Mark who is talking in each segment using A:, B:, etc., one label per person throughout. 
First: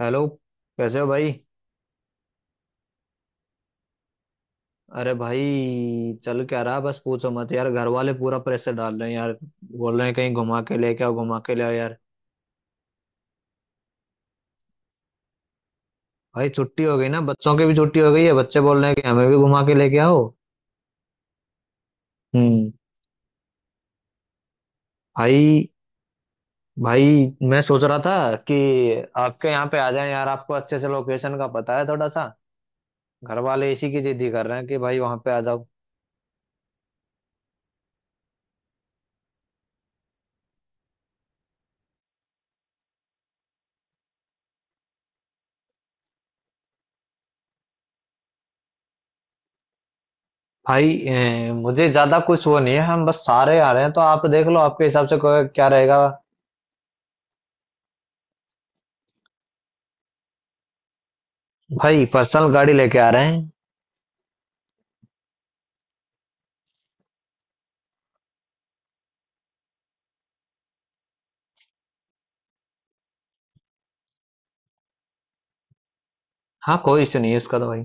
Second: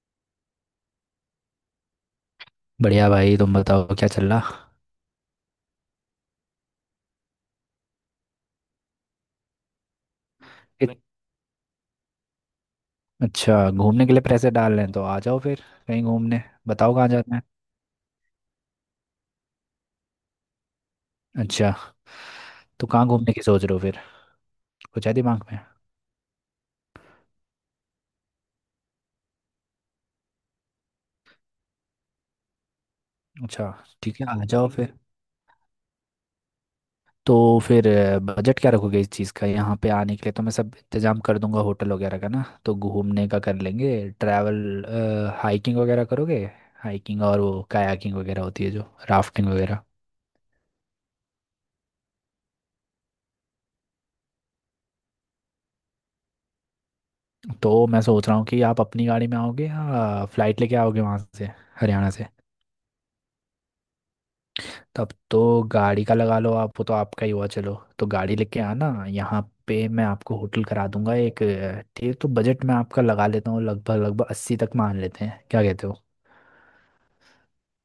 A: Hello. कैसे हो भाई?
B: बढ़िया भाई। तुम बताओ क्या चल रहा।
A: अरे भाई चल क्या रहा है? बस पूछो मत यार, घर वाले पूरा प्रेशर डाल रहे हैं यार। बोल रहे हैं कहीं घुमा के
B: इत-
A: लेके आओ, घुमा के ले आओ यार।
B: अच्छा, घूमने के लिए पैसे डाल रहे हैं तो आ जाओ फिर कहीं घूमने।
A: भाई छुट्टी
B: बताओ
A: हो गई
B: कहाँ
A: ना,
B: जाना है।
A: बच्चों की भी छुट्टी हो गई है। बच्चे बोल रहे हैं कि हमें भी घुमा के लेके आओ।
B: अच्छा,
A: हम्म।
B: तो कहाँ घूमने की सोच रहे हो फिर? कुछ है दिमाग में?
A: भाई भाई मैं सोच रहा था कि आपके यहाँ पे आ जाए यार, आपको अच्छे से लोकेशन का पता है थोड़ा सा। घर
B: अच्छा,
A: वाले इसी की जिद
B: ठीक है
A: ही
B: आ
A: कर रहे हैं
B: जाओ
A: कि
B: फिर।
A: भाई वहां पे आ जाओ।
B: तो फिर बजट क्या रखोगे इस चीज़ का? यहाँ पे आने के लिए तो मैं सब इंतजाम कर दूंगा होटल वगैरह का, ना तो घूमने का कर लेंगे ट्रैवल। हाइकिंग वगैरह करोगे? हाइकिंग और वो कायाकिंग वगैरह होती है जो, राफ्टिंग वगैरह।
A: भाई मुझे ज्यादा कुछ वो नहीं है, हम बस सारे आ रहे हैं तो आप देख लो आपके हिसाब से क्या रहेगा।
B: तो मैं सोच रहा हूँ कि आप अपनी गाड़ी में आओगे या फ्लाइट लेके आओगे वहाँ से?
A: भाई
B: हरियाणा से?
A: पर्सनल गाड़ी लेके आ रहे हैं।
B: तब तो गाड़ी का लगा लो आप, वो तो आपका ही हुआ चलो। तो गाड़ी लेके आना, यहाँ पे मैं आपको होटल करा दूंगा एक ठीक। तो बजट मैं आपका लगा लेता हूँ लगभग लगभग अस्सी तक, मान लेते हैं क्या कहते हो?
A: हाँ कोई इशू नहीं है उसका तो भाई।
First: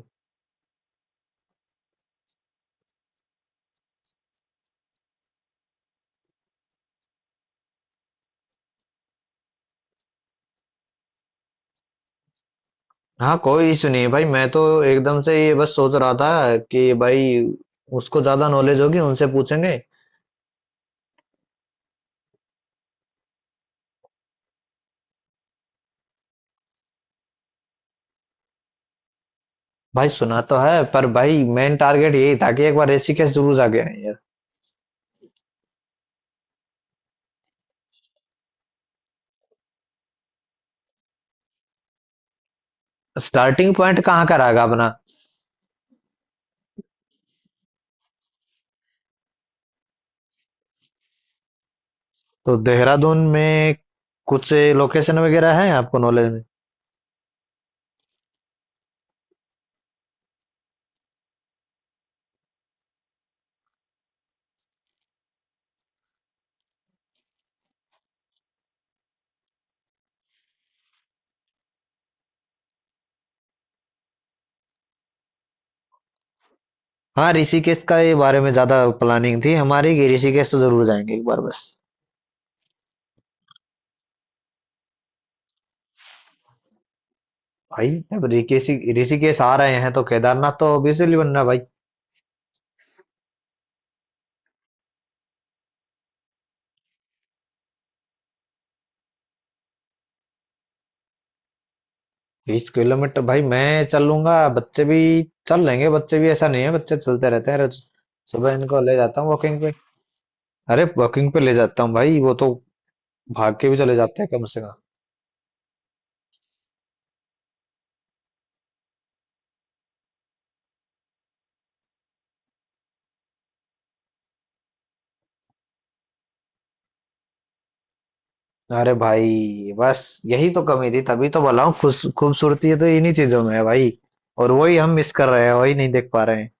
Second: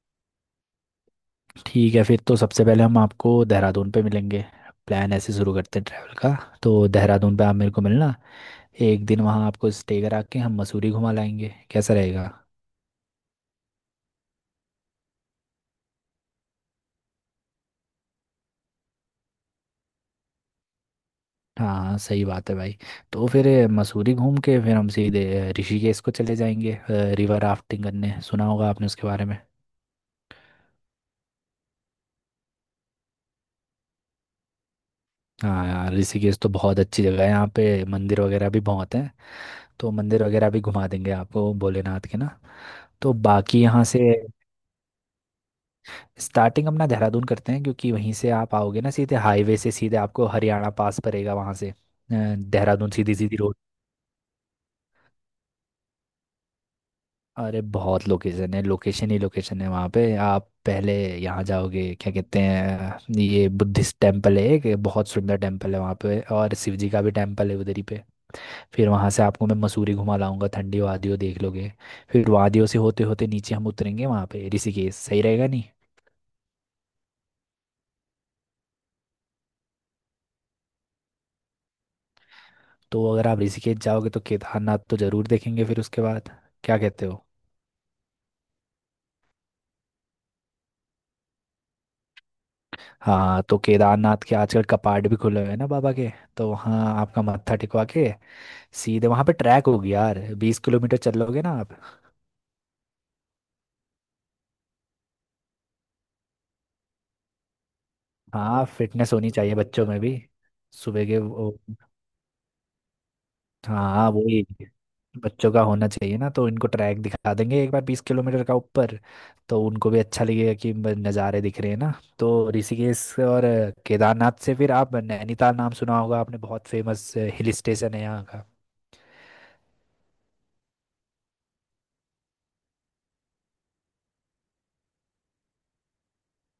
B: ठीक है, फिर तो सबसे पहले हम आपको देहरादून पे मिलेंगे। प्लान ऐसे शुरू करते हैं ट्रैवल का। तो देहरादून पे आप मेरे को मिलना, एक दिन वहाँ आपको स्टे करा के हम मसूरी घुमा लाएंगे, कैसा रहेगा?
A: हाँ कोई इशू नहीं है भाई, मैं तो एकदम से ये बस सोच रहा था कि भाई उसको ज़्यादा नॉलेज होगी, उनसे पूछेंगे।
B: हाँ सही बात है भाई। तो फिर मसूरी घूम के फिर हम सीधे ऋषिकेश को चले जाएंगे रिवर राफ्टिंग करने। सुना होगा आपने उसके बारे में।
A: भाई सुना तो है, पर भाई मेन टारगेट यही था कि एक बार ऋषिकेश जरूर जाके आए यार।
B: हाँ यार, ऋषिकेश तो बहुत अच्छी जगह है, यहाँ पे मंदिर वगैरह भी बहुत हैं। तो मंदिर वगैरह भी घुमा देंगे आपको भोलेनाथ के ना। तो बाकी
A: स्टार्टिंग
B: यहाँ से
A: पॉइंट कहाँ का रहेगा अपना?
B: स्टार्टिंग अपना देहरादून करते हैं, क्योंकि वहीं से आप आओगे ना, सीधे हाईवे से सीधे आपको हरियाणा पास पड़ेगा, वहाँ से
A: तो
B: देहरादून सीधी
A: देहरादून
B: सीधी रोड।
A: में कुछ लोकेशन वगैरह है आपको नॉलेज में?
B: अरे बहुत लोकेशन है, लोकेशन ही लोकेशन है वहाँ पे। आप पहले यहाँ जाओगे, क्या कहते हैं ये बुद्धिस्ट टेम्पल है, एक बहुत सुंदर टेम्पल है वहाँ पे, और शिव जी का भी टेम्पल है उधर ही पे। फिर वहाँ से आपको मैं मसूरी घुमा लाऊंगा, ठंडी वादियों देख लोगे। फिर वादियों से होते होते नीचे हम उतरेंगे वहाँ पे ऋषिकेश, सही रहेगा नहीं?
A: हाँ ऋषिकेश का ये बारे में ज्यादा प्लानिंग थी हमारी कि ऋषिकेश तो जरूर जाएंगे एक बार बस।
B: तो अगर आप ऋषिकेश जाओगे तो केदारनाथ तो ज़रूर देखेंगे फिर उसके बाद, क्या कहते हो?
A: भाई जब ऋषिकेश ऋषिकेश आ रहे हैं तो केदारनाथ तो ऑब्वियसली बनना है भाई।
B: हाँ तो केदारनाथ के आजकल कपाट भी खुले हुए हैं ना बाबा के। तो वहाँ आपका मत्था टिकवा के सीधे वहाँ पे ट्रैक होगी यार, 20 किलोमीटर चल लोगे ना आप?
A: 20 किलोमीटर भाई मैं चल लूंगा। बच्चे भी चल लेंगे, बच्चे भी ऐसा नहीं है, बच्चे चलते रहते हैं रोज। सुबह
B: हाँ
A: इनको ले
B: फिटनेस
A: जाता हूँ
B: होनी चाहिए
A: वॉकिंग पे।
B: बच्चों में भी।
A: अरे
B: सुबह के
A: वॉकिंग पे
B: वो।
A: ले जाता हूँ भाई, वो तो भाग के भी चले
B: हाँ
A: जाते हैं
B: वही,
A: कम से कम।
B: बच्चों का होना चाहिए ना। तो इनको ट्रैक दिखा देंगे एक बार 20 किलोमीटर का ऊपर। तो उनको भी अच्छा लगेगा कि नज़ारे दिख रहे हैं ना। तो ऋषिकेश और केदारनाथ से फिर आप नैनीताल, नाम सुना होगा आपने, बहुत फेमस हिल स्टेशन है यहाँ का।
A: अरे भाई बस यही तो कमी थी, तभी तो बोला हूँ खुश, खूबसूरती है तो इन्हीं चीजों में है भाई। और वही हम मिस कर रहे हैं, वही नहीं देख पा रहे हैं।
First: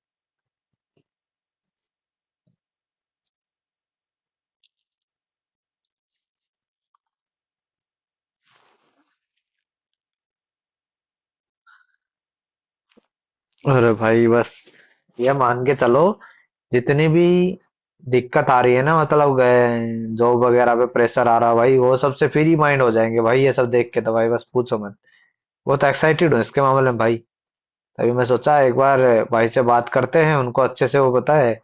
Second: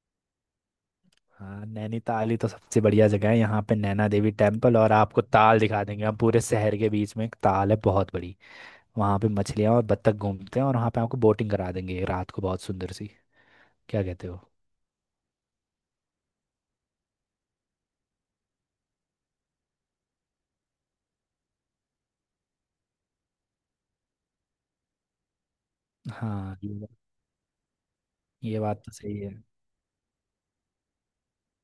B: हाँ नैनीताल ही तो सबसे बढ़िया जगह है यहाँ पे, नैना देवी टेम्पल, और आपको ताल दिखा देंगे हम, पूरे शहर के बीच में एक ताल है बहुत बड़ी। वहाँ पे मछलियाँ और बत्तख घूमते हैं, और वहाँ पे आपको बोटिंग करा देंगे रात को बहुत सुंदर सी,
A: अरे
B: क्या
A: भाई
B: कहते हो?
A: बस ये मान के चलो, जितनी भी दिक्कत आ रही है ना, मतलब गए, जॉब वगैरह पे प्रेशर आ रहा है भाई, वो सबसे फ्री माइंड हो जाएंगे भाई ये सब देख के। तो भाई बस पूछो मत, बहुत एक्साइटेड हूँ
B: हाँ
A: इसके
B: ये
A: मामले
B: बात,
A: में भाई। तभी मैं सोचा
B: ये
A: एक
B: बात तो
A: बार
B: सही है।
A: भाई से बात करते हैं, उनको अच्छे से वो बताए।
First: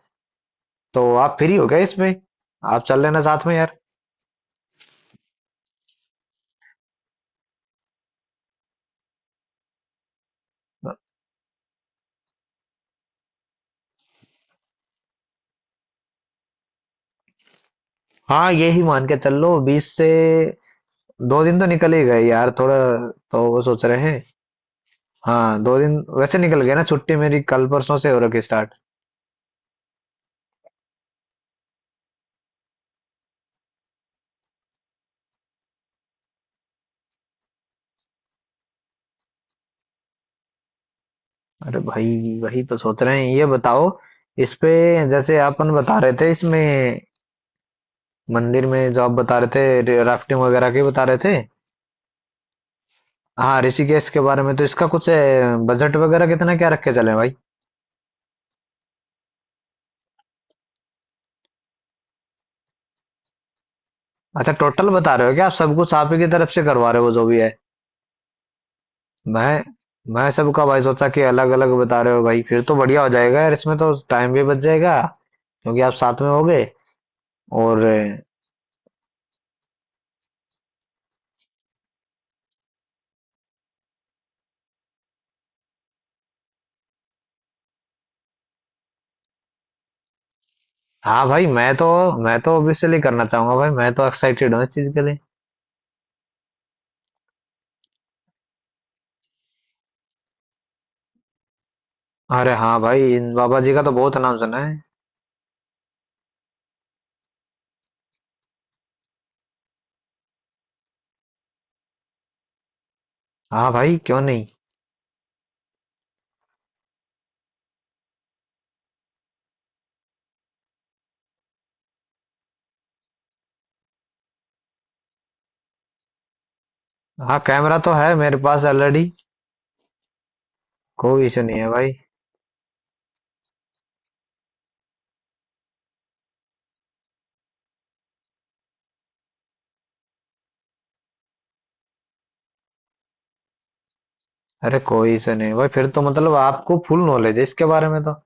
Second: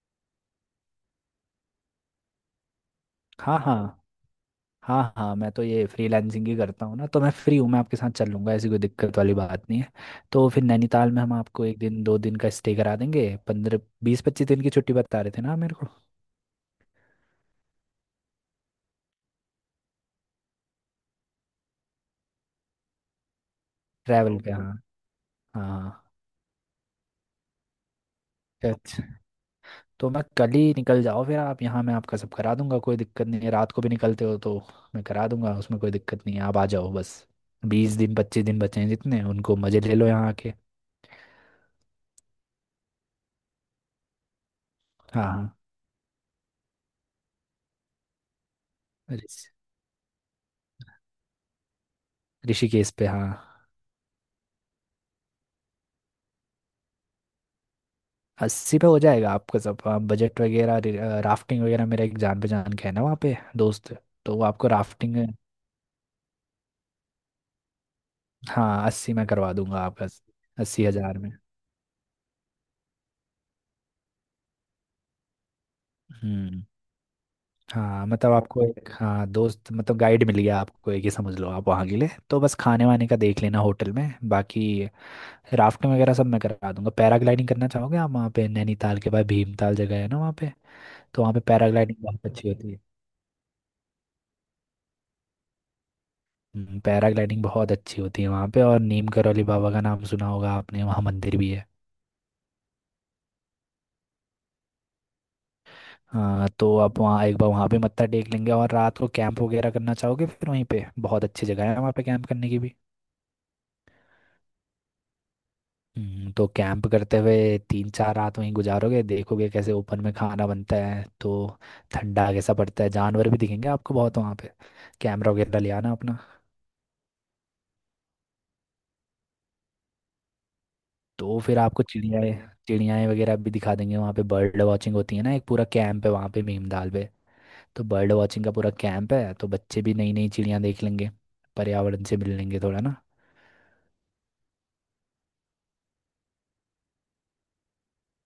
A: तो आप फ्री हो गए इसमें आप चल लेना साथ में
B: हाँ
A: यार।
B: हाँ, हाँ हाँ मैं तो ये फ्रीलांसिंग ही करता हूँ ना, तो मैं फ्री हूँ, मैं आपके साथ चल लूँगा, ऐसी कोई दिक्कत वाली बात नहीं है। तो फिर नैनीताल में हम आपको एक दिन दो दिन का स्टे करा देंगे, 15 20 25 दिन की छुट्टी बता रहे थे ना मेरे को।
A: हाँ ये ही मान के चल लो, 20 से 2 दिन तो निकल ही गए यार थोड़ा, तो वो सोच रहे हैं।
B: ट्रैवल पे ओके हाँ।
A: हाँ 2 दिन
B: हाँ
A: वैसे निकल गए ना, छुट्टी मेरी कल परसों से हो रखी स्टार्ट।
B: अच्छा, तो मैं कल ही निकल जाओ फिर आप यहाँ, मैं आपका सब करा दूंगा कोई दिक्कत नहीं है, रात को भी निकलते हो तो मैं करा दूंगा, उसमें कोई दिक्कत नहीं है, आप आ जाओ बस। 20 दिन 25 दिन बचे हैं जितने, उनको मज़े ले लो यहाँ आके।
A: अरे भाई वही तो सोच रहे हैं, ये बताओ इस पे,
B: हाँ
A: जैसे
B: हाँ,
A: अपन बता रहे थे इसमें मंदिर में जो आप बता
B: ऋषि-
A: रहे थे, राफ्टिंग वगैरह के बता रहे थे।
B: ऋषिकेश पे हाँ।
A: हाँ ऋषिकेश के बारे में तो इसका कुछ बजट वगैरह कितना क्या रख के चले भाई?
B: अस्सी पे हो जाएगा आपका सब, बजट वगैरह राफ्टिंग वगैरह मेरा एक जान पहचान का है ना वहाँ पे दोस्त, तो वो
A: अच्छा
B: आपको
A: टोटल बता
B: राफ्टिंग।
A: रहे हो क्या, आप सब कुछ आप ही की तरफ से करवा रहे हो जो भी है?
B: हाँ अस्सी में करवा
A: मैं
B: दूंगा आपका,
A: मैं सबका भाई
B: अस्सी
A: सोचा
B: हजार
A: कि
B: में।
A: अलग अलग बता रहे हो भाई, फिर तो बढ़िया हो जाएगा यार इसमें, तो टाइम भी बच जाएगा क्योंकि आप साथ में होगे।
B: हम्म।
A: और
B: हाँ मतलब आपको एक हाँ दोस्त मतलब गाइड मिल गया आपको एक ही, समझ लो आप वहाँ के लिए, तो बस खाने वाने का देख लेना होटल में, बाकी राफ्टिंग वगैरह सब मैं करा दूंगा। पैराग्लाइडिंग करना चाहोगे आप? वहाँ पे नैनीताल के बाद भीमताल जगह है ना, वहाँ पे तो
A: हाँ
B: वहाँ पे
A: भाई,
B: पैराग्लाइडिंग बहुत
A: मैं
B: अच्छी
A: तो
B: होती है।
A: ऑब्वियसली करना चाहूंगा भाई, मैं तो एक्साइटेड हूँ इस चीज के लिए।
B: पैराग्लाइडिंग बहुत अच्छी होती है वहाँ पे, और नीम करौली बाबा का नाम सुना होगा आपने, वहाँ मंदिर भी है।
A: अरे हाँ भाई इन बाबा जी का तो बहुत नाम सुना है।
B: हाँ तो आप वहाँ एक बार वहाँ पे मत्था टेक लेंगे और रात को कैंप वगैरह करना चाहोगे? फिर वहीं पे बहुत अच्छी जगह है वहाँ पे कैंप करने की भी।
A: हाँ भाई क्यों नहीं।
B: तो कैंप करते हुए 3 4 रात वहीं गुजारोगे, देखोगे कैसे ओपन में खाना बनता है, तो ठंडा कैसा पड़ता है, जानवर भी दिखेंगे आपको बहुत वहाँ पे। कैमरा वगैरह ले आना अपना।
A: हाँ कैमरा तो है मेरे पास ऑलरेडी, कोई
B: तो
A: इशू
B: फिर
A: नहीं है
B: आपको
A: भाई।
B: चिड़ियाएँ चिड़ियाएँ वगैरह भी दिखा देंगे वहाँ पे, बर्ड वॉचिंग होती है ना, एक पूरा कैंप है वहाँ पे भीमताल पे। तो बर्ड वॉचिंग का पूरा कैंप है, तो बच्चे भी नई नई चिड़ियाँ देख लेंगे, पर्यावरण से मिल लेंगे थोड़ा ना।
A: अरे कोई इशू नहीं है भाई, फिर तो मतलब आपको फुल नॉलेज है इसके बारे में तो।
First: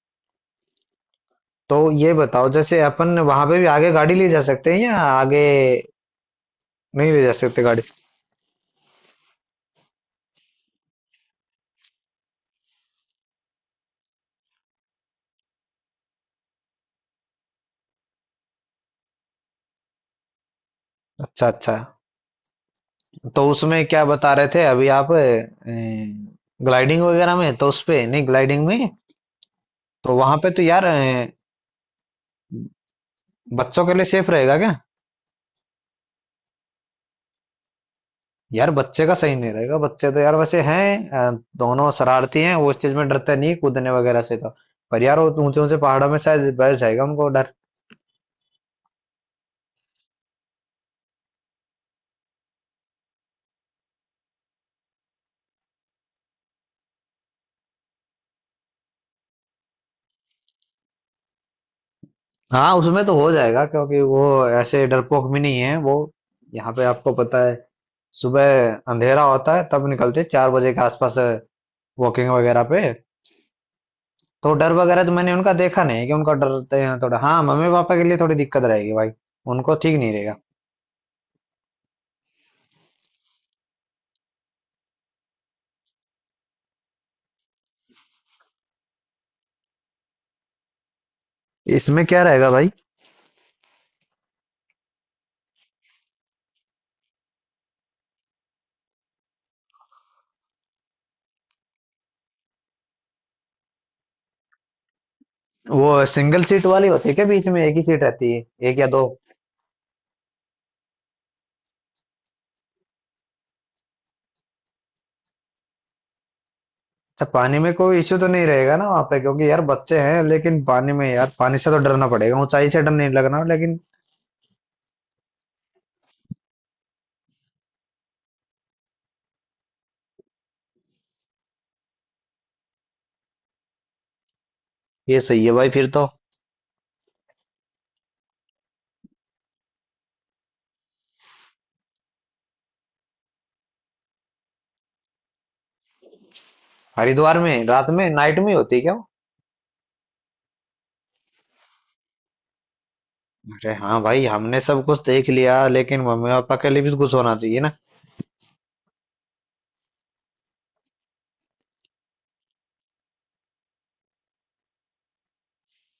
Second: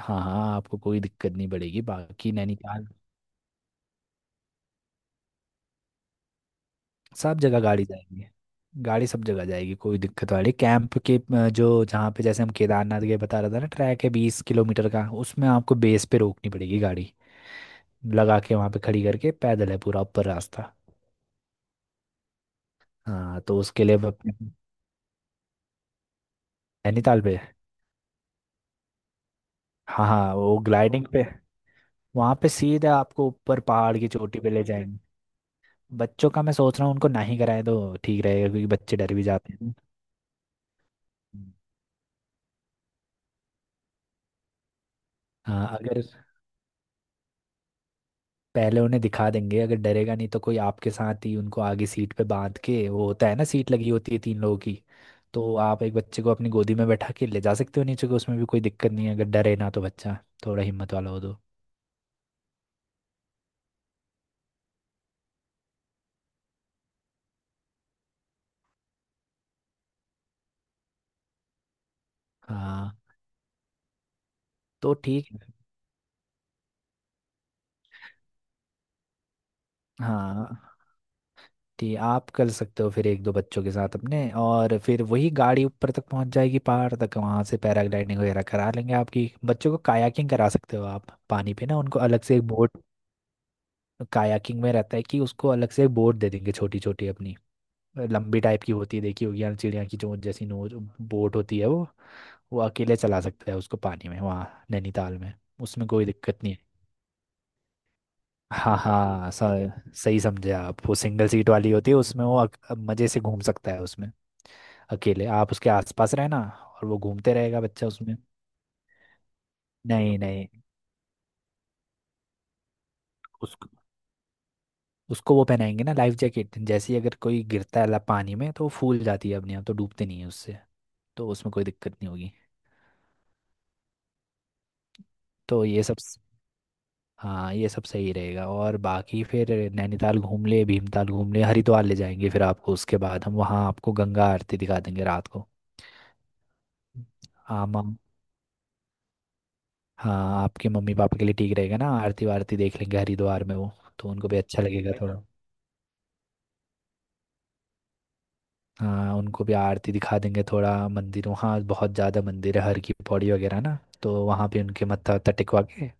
B: हाँ हाँ आपको कोई दिक्कत नहीं
A: तो
B: पड़ेगी
A: ये
B: बाकी
A: बताओ जैसे
B: नैनीताल।
A: अपन वहां पे भी आगे गाड़ी ले जा सकते हैं या आगे नहीं ले जा
B: सब जगह
A: सकते गाड़ी?
B: गाड़ी जाएगी, गाड़ी सब जगह जाएगी, कोई दिक्कत वाली कैंप के जो जहाँ पे जैसे हम केदारनाथ के बता रहा था ना, ट्रैक है 20 किलोमीटर का, उसमें आपको बेस पे रोकनी पड़ेगी गाड़ी, लगा के वहाँ पे खड़ी करके पैदल है पूरा ऊपर रास्ता।
A: अच्छा अच्छा।
B: हाँ
A: तो
B: तो
A: उसमें
B: उसके लिए
A: क्या
B: वो
A: बता रहे थे अभी आप, ग्लाइडिंग
B: नैनीताल
A: वगैरह
B: पे।
A: में? तो उसपे नहीं ग्लाइडिंग में?
B: हाँ
A: तो
B: हाँ
A: वहां पे
B: वो
A: तो यार
B: ग्लाइडिंग पे, वहाँ पे सीधा आपको ऊपर
A: बच्चों के
B: पहाड़
A: लिए
B: की
A: सेफ
B: चोटी पे
A: रहेगा
B: ले
A: क्या?
B: जाएंगे। बच्चों का मैं सोच रहा हूँ उनको ना ही कराए तो ठीक रहेगा, क्योंकि
A: यार
B: बच्चे
A: बच्चे का
B: डर भी
A: सही नहीं
B: जाते हैं ना।
A: रहेगा, बच्चे तो यार वैसे हैं
B: हम्म।
A: दोनों शरारती हैं, वो इस चीज में डरते नहीं कूदने वगैरह से तो। पर यार वो ऊंचे
B: हाँ
A: ऊंचे
B: अगर,
A: पहाड़ों में शायद बैठ जाएगा उनको डर।
B: पहले उन्हें दिखा देंगे, अगर डरेगा नहीं तो कोई आपके साथ ही उनको आगे सीट पे बांध के, वो होता है ना सीट लगी होती है तीन लोगों की। तो आप एक बच्चे को अपनी गोदी में बैठा के ले जा सकते हो नीचे को, उसमें भी कोई दिक्कत नहीं है, अगर डरे ना तो, बच्चा थोड़ा हिम्मत वाला हो तो।
A: हाँ उसमें तो हो जाएगा, क्योंकि वो ऐसे डरपोक भी नहीं है वो। यहाँ पे आपको पता है, सुबह अंधेरा होता है तब निकलते हैं, 4 बजे के आसपास, वॉकिंग वगैरह पे।
B: हाँ।
A: तो डर
B: तो
A: वगैरह तो
B: ठीक
A: मैंने उनका
B: है।
A: देखा नहीं है कि उनका डरते हैं थोड़ा। हाँ मम्मी पापा के लिए थोड़ी दिक्कत रहेगी भाई, उनको ठीक नहीं रहेगा।
B: हाँ कि आप कर सकते हो फिर एक दो बच्चों के साथ अपने, और फिर वही गाड़ी ऊपर तक पहुंच जाएगी पहाड़ तक, वहां से पैराग्लाइडिंग वगैरह करा लेंगे आपकी, बच्चों को कायाकिंग करा सकते हो आप पानी पे ना, उनको
A: इसमें क्या
B: अलग से एक
A: रहेगा भाई?
B: बोट। कायाकिंग में रहता है कि उसको अलग से एक बोट दे देंगे, छोटी छोटी अपनी लंबी टाइप की होती है, देखी होगी यार चिड़िया की चोंच जैसी नोच बोट होती है वो। वो अकेले चला सकता है उसको पानी में वहाँ नैनीताल में, उसमें
A: वो
B: कोई दिक्कत
A: सिंगल
B: नहीं है।
A: सीट वाली होती है क्या, बीच में एक ही सीट रहती है?
B: हाँ
A: एक या दो?
B: हाँ, सही समझे आप, वो सिंगल सीट वाली होती है, उसमें वो मजे से घूम सकता है उसमें, अकेले आप उसके आसपास रहना और वो
A: अच्छा
B: घूमते
A: पानी
B: रहेगा
A: में
B: बच्चा
A: कोई
B: उसमें।
A: इश्यू तो नहीं रहेगा ना वहाँ पे, क्योंकि यार बच्चे
B: नहीं
A: हैं
B: नहीं,
A: लेकिन। पानी में यार पानी से तो डरना पड़ेगा, ऊंचाई से डर नहीं लगना
B: उसको,
A: लेकिन।
B: उसको वो पहनाएंगे ना लाइफ जैकेट, जैसे ही अगर कोई गिरता है पानी में, तो वो फूल जाती है अपने आप, तो डूबते नहीं है उससे, तो उसमें कोई दिक्कत नहीं होगी।
A: ये सही है
B: तो
A: भाई
B: ये
A: फिर
B: सब
A: तो।
B: हाँ, ये सब सही रहेगा और बाकी फिर नैनीताल घूम ले, भीमताल घूम ले, हरिद्वार ले जाएंगे फिर आपको उसके बाद, हम वहाँ आपको गंगा आरती दिखा देंगे रात को।
A: हरिद्वार में
B: आमा,
A: रात में नाइट में होती है क्या वो?
B: हाँ आपके मम्मी पापा के लिए ठीक रहेगा ना, आरती वारती देख लेंगे हरिद्वार में वो।
A: अरे हाँ
B: तो
A: भाई
B: उनको भी
A: हमने
B: अच्छा ठीक
A: सब
B: लगेगा है
A: कुछ
B: थोड़ा।
A: देख लिया, लेकिन मम्मी पापा के लिए भी कुछ होना चाहिए ना।
B: हाँ उनको भी आरती दिखा देंगे, थोड़ा मंदिरों, हाँ बहुत ज़्यादा मंदिर है, हर की पौड़ी वगैरह ना तो वहाँ पे उनके मत्था वत्था टिकवा के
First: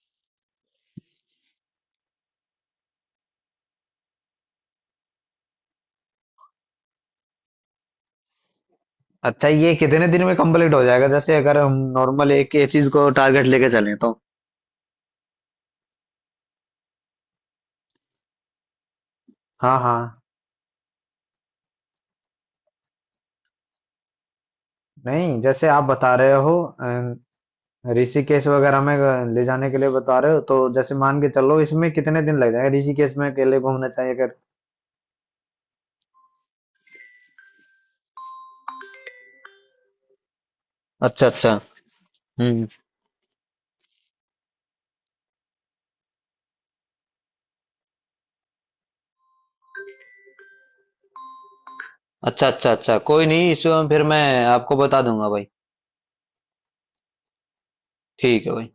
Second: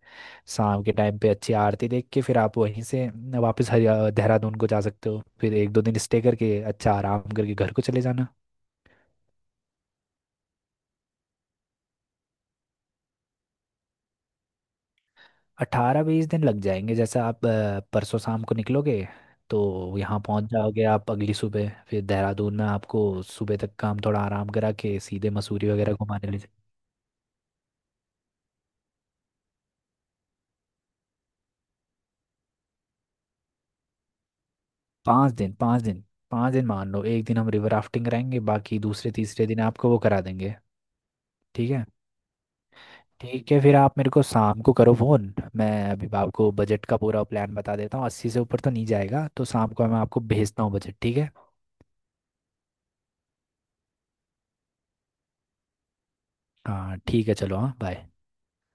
B: शाम के टाइम पे अच्छी आरती देख के, फिर आप वहीं से वापस हरि देहरादून को जा सकते हो, फिर एक दो दिन स्टे करके अच्छा आराम करके घर को चले जाना।
A: अच्छा ये कितने दिन में कंप्लीट हो जाएगा, जैसे अगर हम नॉर्मल एक ही चीज को टारगेट लेके चलें तो?
B: 18 20 दिन लग जाएंगे, जैसे आप परसों शाम को निकलोगे
A: हाँ
B: तो
A: हाँ,
B: यहाँ पहुँच जाओगे आप अगली सुबह, फिर देहरादून में आपको सुबह तक काम थोड़ा आराम करा के सीधे
A: नहीं जैसे
B: मसूरी
A: आप
B: वगैरह
A: बता
B: घुमाने
A: रहे
B: ले
A: हो
B: जाए।
A: अं, ऋषिकेश वगैरह में ले जाने के लिए बता रहे हो, तो जैसे मान के चलो इसमें कितने दिन लग जाएंगे ऋषिकेश में अकेले घूमना चाहिए अगर?
B: 5 दिन 5 दिन, 5 दिन मान लो, एक दिन हम रिवर राफ्टिंग कराएंगे, बाकी दूसरे तीसरे दिन आपको वो करा देंगे।
A: अच्छा अच्छा।
B: ठीक है।
A: हम्म।
B: ठीक है फिर आप मेरे को शाम को करो फ़ोन, मैं अभी आपको बजट का पूरा प्लान बता देता हूँ, अस्सी से ऊपर तो नहीं जाएगा, तो शाम को मैं आपको भेजता हूँ बजट, ठीक है?
A: अच्छा अच्छा अच्छा कोई नहीं इस, फिर मैं आपको बता दूंगा भाई।
B: हाँ ठीक है चलो, हाँ बाय।
A: ठीक है भाई।